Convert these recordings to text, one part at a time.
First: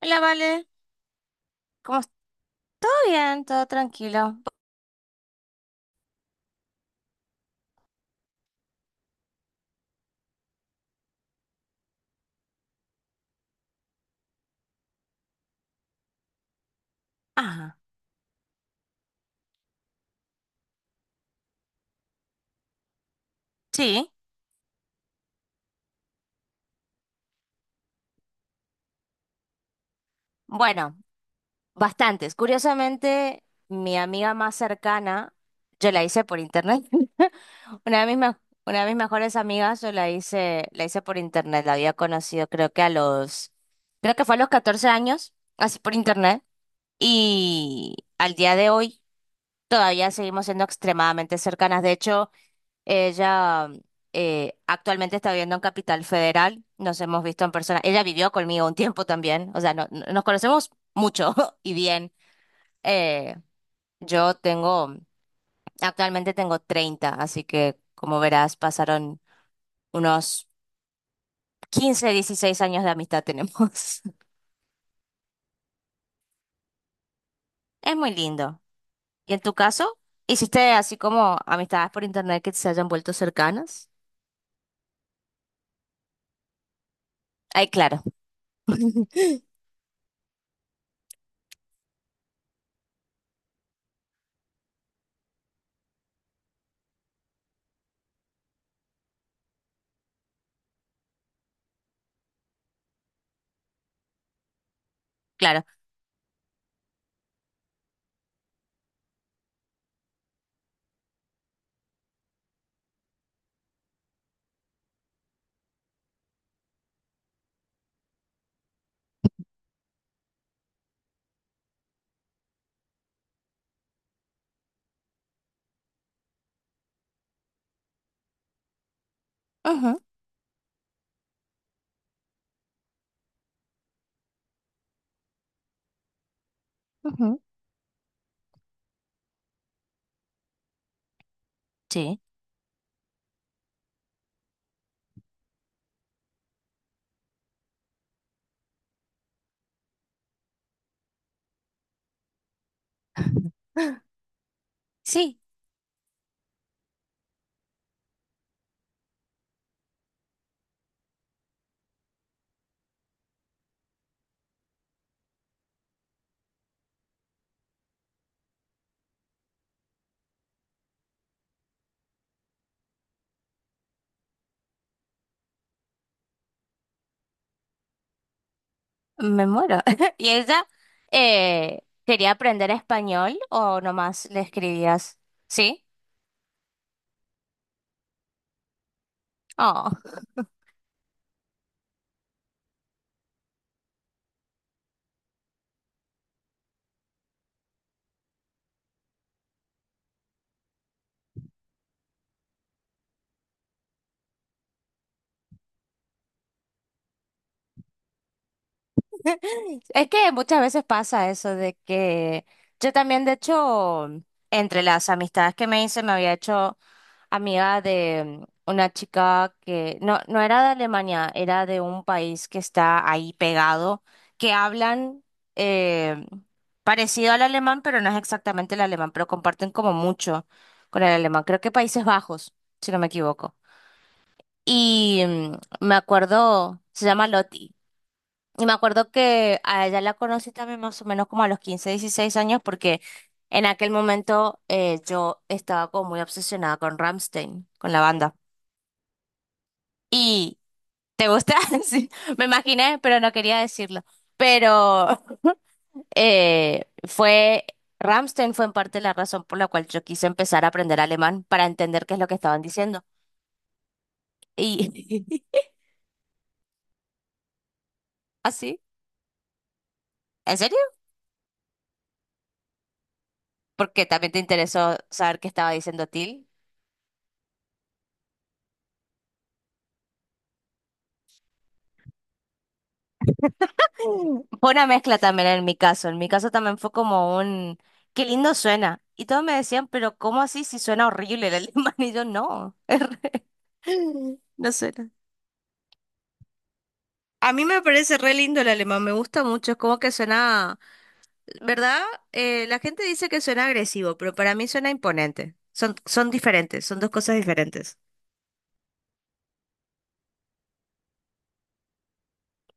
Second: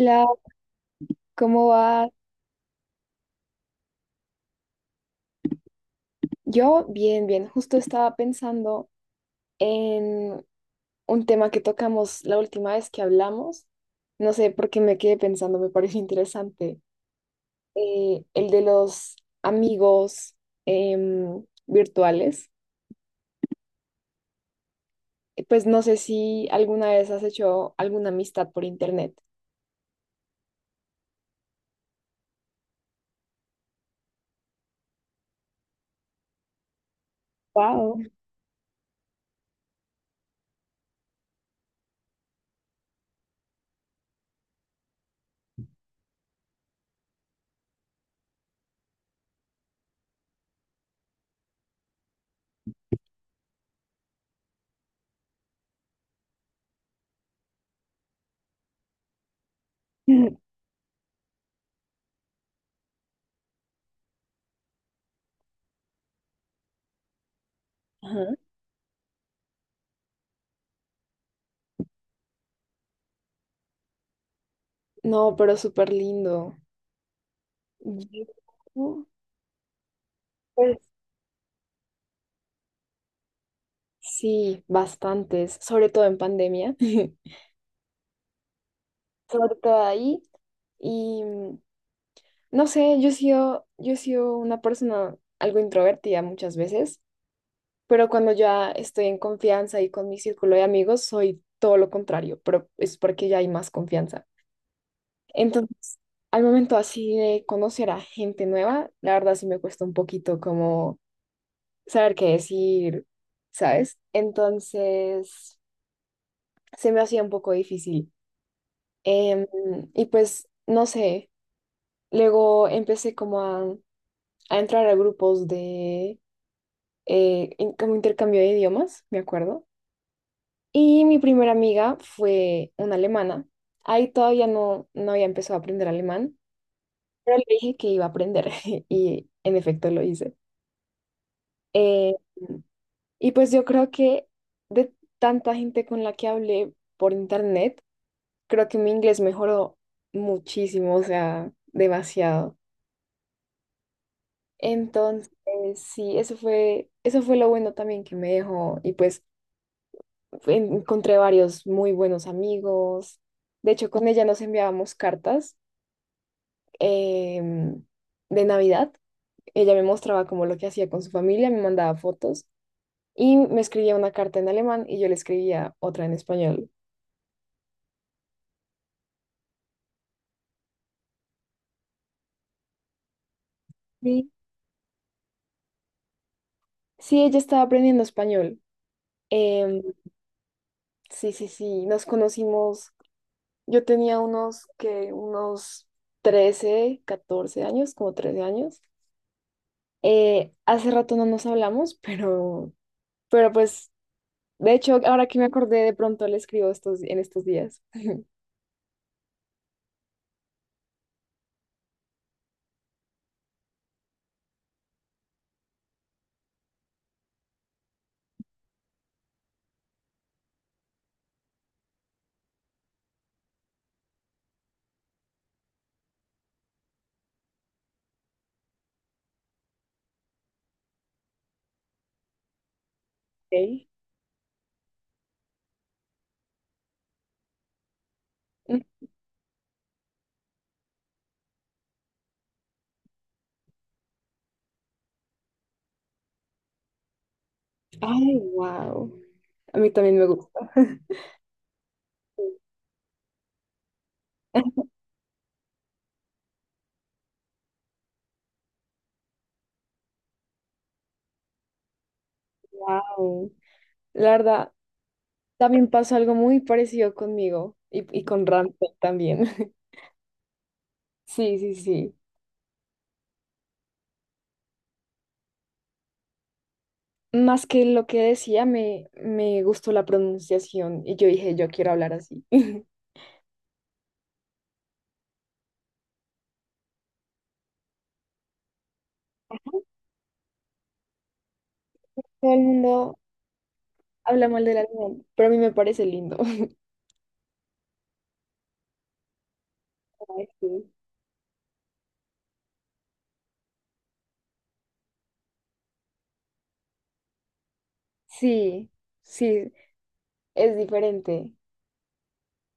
Hola, Vale. ¿cómo ¿Cómo va? estás? ¿Todo bien? ¿Todo tranquilo? Yo bien, bien. Justo estaba pensando en un tema que tocamos la última vez que hablamos. No sé por qué me quedé pensando, me pareció interesante. Ajá. El de los amigos virtuales. Sí. Pues no sé si alguna vez has hecho alguna amistad por internet. Bueno, bastantes. Curiosamente, mi amiga más cercana, yo la hice por internet. Wow. Una de mis, me- una de mis mejores amigas, yo la hice por internet. La había conocido creo que fue a los 14 años, así por internet. Y al día de hoy todavía seguimos siendo extremadamente cercanas. De hecho, ella actualmente está viviendo en Capital Federal, nos hemos visto en persona. Ella vivió conmigo un tiempo también, o sea, nos conocemos mucho y bien. Eh, yo tengo, actualmente tengo 30, así que como Ajá. verás, pasaron unos 15 16 años de amistad tenemos. No, pero súper lindo. Es muy lindo. Yo, ¿Y en tu caso? ¿Hiciste pues así como amistades por internet que se hayan vuelto cercanas? sí, bastantes, sobre todo en pandemia. Ay, claro, Corta ahí. Y mm, no sé, yo he sido una persona algo introvertida muchas veces, pero cuando ya estoy en confianza y con mi círculo de amigos, soy todo lo contrario, pero es porque ya hay más confianza. claro. Entonces, al momento así de conocer a gente nueva, la verdad sí me cuesta un poquito como saber qué decir, ¿sabes? Entonces, se me hacía un poco difícil. Em, y pues, no sé, luego empecé como a entrar a grupos de como intercambio de idiomas, me acuerdo. Ujú, Y mi primera amiga fue una alemana. Ahí todavía no, no había empezado a aprender alemán, pero ujú. le dije que iba a aprender y en efecto lo hice. Eh, Sí. y pues yo creo que de tanta gente con la que hablé por internet, creo que mi inglés mejoró muchísimo, o sea, demasiado. Entonces, Sí. sí, eso fue lo bueno también que me dejó y pues encontré varios muy buenos amigos. De hecho, con ella nos enviábamos cartas em, de Navidad. Ella me mostraba como lo que hacía con su familia, me mandaba fotos y me escribía una carta en alemán y yo le escribía otra en español. Me muero. ¿Y ella quería aprender español o nomás Sí. le escribías? ¿Sí? Sí, ella estaba aprendiendo español. Em, Oh. sí, sí, sí, nos conocimos. Yo tenía unos 13 14 años, como 13 años. Hace rato no nos hablamos, pero pues de hecho, ahora que me acordé, de pronto le escribo en estos días. Es que muchas veces pasa eso de que yo también, de hecho, entre las amistades que me hice, me había hecho amiga de una chica que no era de Alemania, era de un país que está ahí pegado, que hablan eh, parecido al alemán, pero no es exactamente el alemán, pero comparten como mucho con el alemán. Creo que Países Bajos, si no me equivoco. Ok. Y me acuerdo, se llama Loti. Y me Mm. acuerdo que a ella la conocí también más o menos como a los 15 16 años, porque en aquel momento yo estaba como muy obsesionada con Rammstein, con la banda. Ay, wow. A mí también me Y, gusta. ¿te gusta? Sí, me imaginé, pero no quería decirlo. Pero eh, fue, Rammstein fue en parte la razón por la cual yo quise empezar a aprender alemán para entender qué es lo que estaban diciendo. Wow. La verdad, Y también pasó algo muy parecido conmigo y con así, Ramsey también. ¿en serio? Sí, sí, sí. Porque también te interesó saber qué estaba diciendo Till. Más que lo que decía, me gustó la pronunciación y yo dije, yo quiero hablar así. Fue una mezcla también en mi caso. En mi caso también fue como un, qué lindo suena. Y todos me decían, pero ¿cómo así si suena horrible el alemán? Y yo, Todo el no, mundo habla mal no del suena. alemán, pero a mí me parece lindo. A mí me parece re lindo el alemán, me gusta mucho, es como que Ay, sí, suena, ¿verdad? La gente dice que suena agresivo, pero para mí suena imponente. Son, son diferentes, son dos cosas diferentes. sí, sí, es diferente.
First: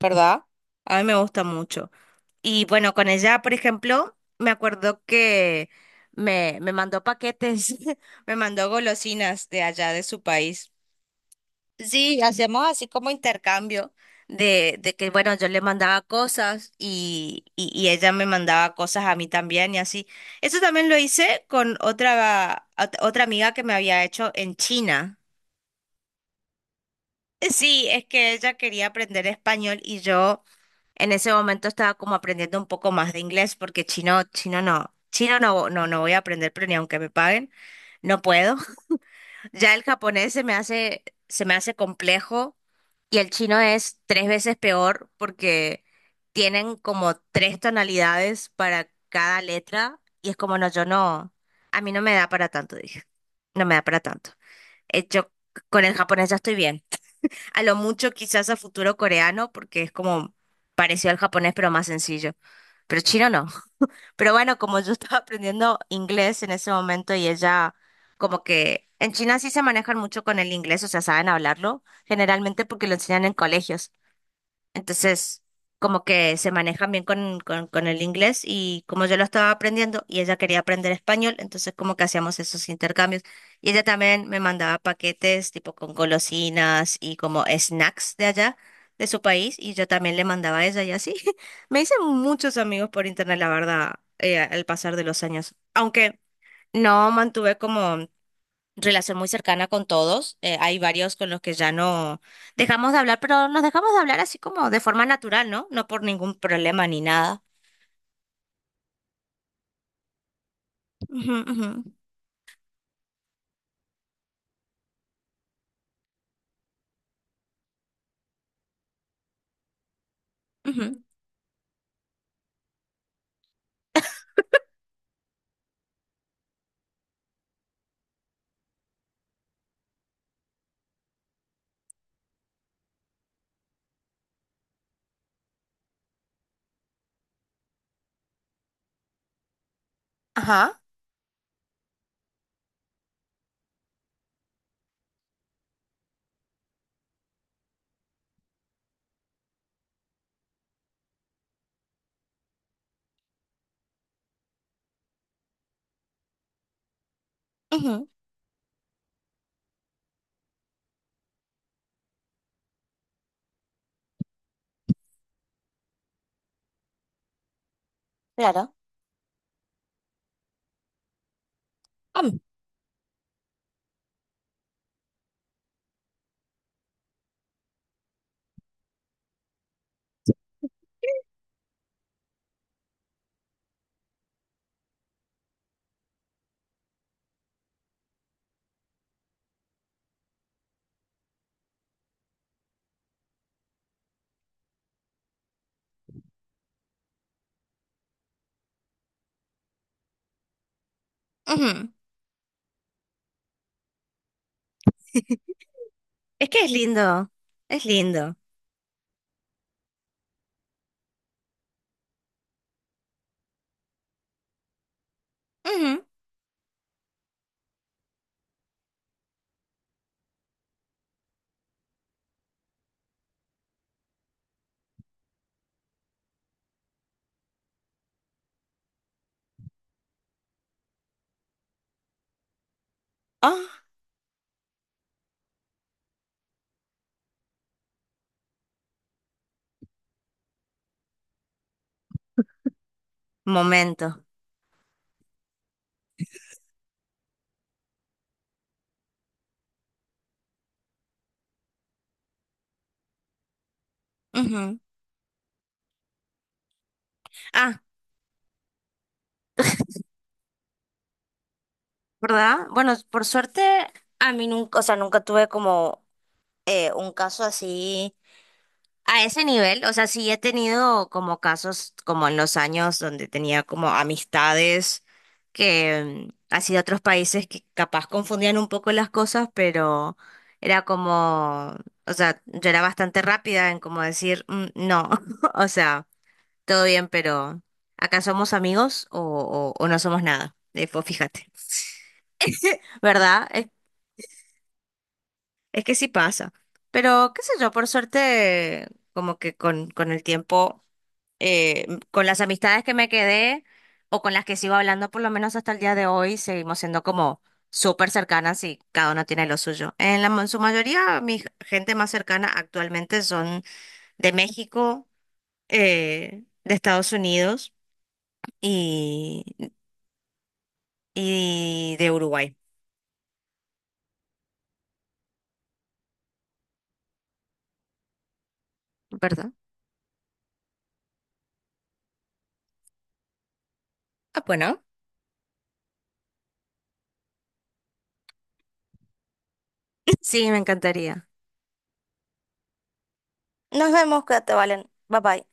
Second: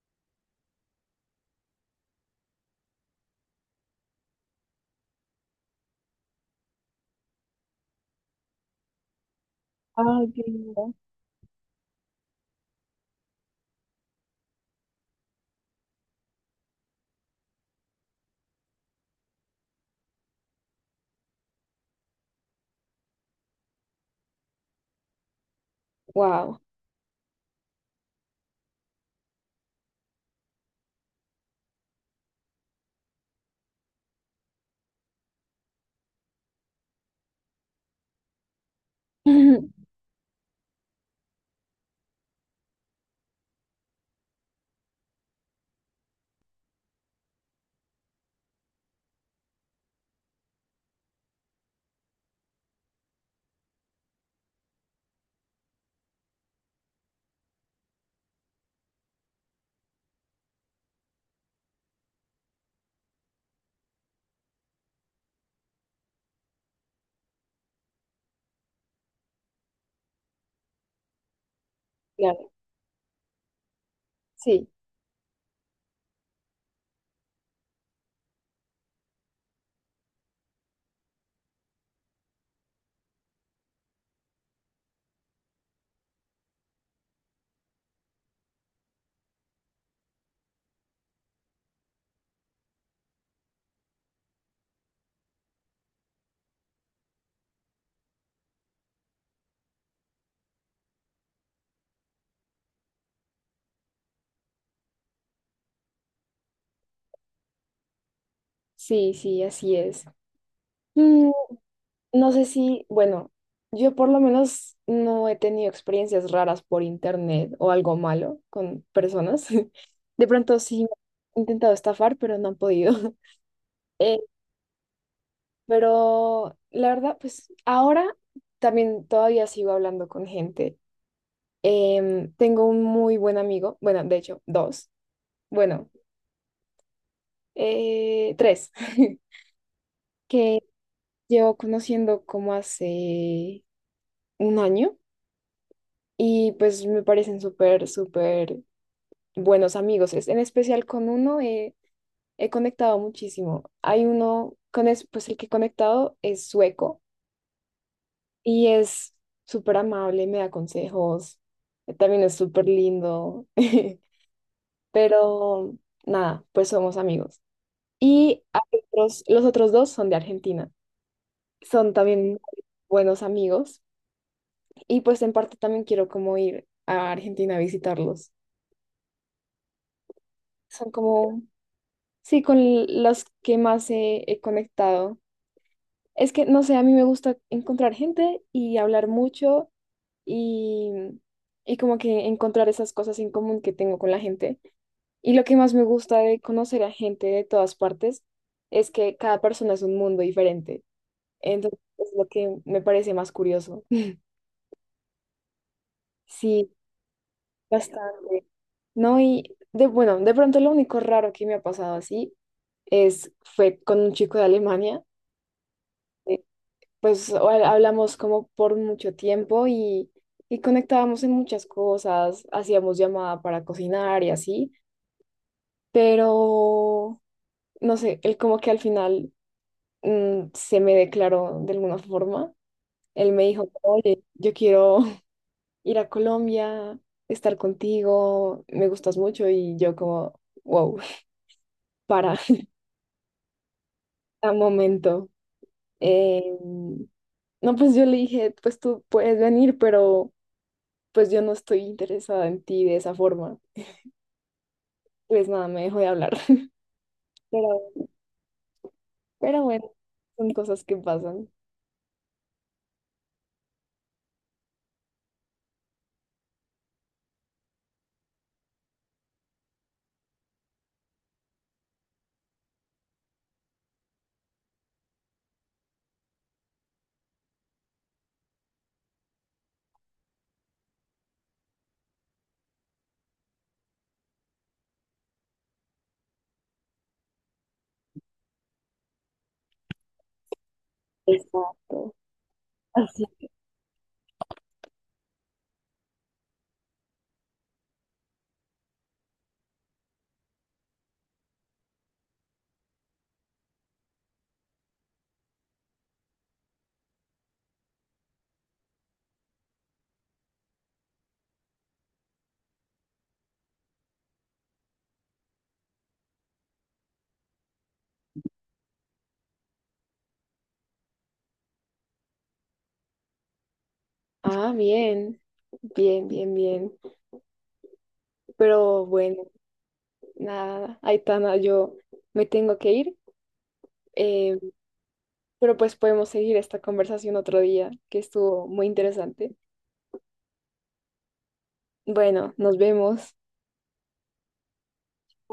¿Verdad? A mí me gusta mucho. Y bueno, con ella, por ejemplo, me acuerdo que me mandó paquetes, me mandó golosinas de allá de su Ay, qué país. lindo. Sí, hacíamos así como intercambio de que, bueno, yo le mandaba cosas y ella me mandaba cosas a mí también y así. Eso también lo hice con otra amiga que me había hecho en China. Wow. Sí, es que ella quería aprender español y yo... En ese momento estaba como aprendiendo un poco más de inglés porque chino no, voy a aprender, pero ni aunque me paguen, no puedo. Ya el japonés se me hace complejo y el chino es tres veces peor porque tienen como tres tonalidades para cada letra y es como no, yo no, a mí no me da para tanto, dije, no me da para tanto. Yo con el japonés ya estoy bien. A lo mucho quizás a futuro coreano, porque es como parecido al japonés, pero más sencillo. Pero chino no. Pero bueno, como yo estaba aprendiendo inglés en ese momento y ella, como que en China sí se manejan mucho con el inglés, o sea, saben hablarlo, Claro, generalmente porque lo enseñan en colegios. sí, Entonces, como que se manejan bien con, con el inglés y como yo lo estaba aprendiendo y ella quería aprender español, entonces como que hacíamos esos intercambios. Y ella también me mandaba paquetes tipo con golosinas y como snacks de allá, de su país, y yo también le mandaba a ella y así. Me hice muchos amigos por internet, la verdad, al pasar de los años. Aunque no mantuve como relación muy cercana con todos. Hay varios con los que ya no dejamos de hablar, pero nos dejamos de hablar así como de forma natural, ¿no? No por ningún problema ni nada. sí, sí, así es. Mm, Ujú, ujú, no sé si, bueno, yo por lo menos no he tenido experiencias raras por internet o algo malo con personas. De pronto sí me ujú. han intentado estafar, pero no han podido. Eh, pero la verdad, pues ahora también todavía sigo hablando con gente. Em, tengo un muy buen amigo, bueno, de hecho, dos, bueno, tres. Que Ajá. llevo conociendo como hace un año y pues me parecen súper, súper buenos amigos. En especial con uno he conectado muchísimo. Hay uno pues el que he conectado es sueco Ujú, y es súper amable, me da consejos, también es súper lindo, pero nada, pues somos amigos. Y claro. hay otros, los otros dos son de Argentina. Son también Am, buenos amigos. Y pues en parte también quiero como ir a Argentina a visitarlos. Son como, sí, con los que más he conectado. Es que, no sé, a mí me gusta encontrar gente y hablar mucho y, y como que encontrar esas cosas en común que tengo con la gente. Y lo que más me gusta de conocer a gente de todas partes es que cada persona es un mundo diferente. Entonces, ujú. es lo que me parece más curioso. Es que Sí. es lindo. Es lindo. Bastante. No, y de bueno, de pronto lo único raro que me ha pasado así es fue con un chico de Alemania. Ujú. eh, Pues hablamos como por mucho tiempo y conectábamos en muchas cosas, hacíamos llamada para cocinar y así, pero no sé, él como que al final mm, se me declaró de alguna forma. Él me dijo, Oh, oye, yo quiero ir a Colombia, estar contigo, me gustas mucho y yo como, wow, para. momento. A momento. Em, no, pues yo le dije, pues tú puedes venir, pero pues yo no estoy interesada en ti de esa forma. Ujú. Pues nada, me dejó de hablar. Ah, Pero, pero bueno, son cosas que pasan. ¿verdad? Bueno, por suerte, a mí nunca, o sea, nunca tuve como un caso así a ese nivel, o sea, sí he tenido como casos como en los años donde tenía como amistades que así de otros países que capaz confundían un poco las cosas, pero era como, o sea, yo era bastante rápida en como decir, "Mm, no, o sea, todo bien, pero acá somos amigos o no somos nada". Pues fíjate, Exacto. Así. ¿verdad? Es que sí pasa. Pero qué sé yo, por suerte, como que con el tiempo... con las amistades que me quedé o con las que sigo hablando, por lo menos hasta el día de hoy, seguimos siendo como súper cercanas y cada uno tiene lo suyo. En la, en su mayoría, mi gente más cercana actualmente son de México, de Estados Unidos y, y de Uruguay, Ah, bien, bien, bien, bien. Pero bueno, ¿verdad? nada, Aitana, yo me tengo que ir. Ah, eh, bueno. pero pues podemos seguir esta conversación otro día, que estuvo muy interesante. Sí, me encantaría. Bueno, nos vemos. Nos vemos, que te Valen. Bye bye.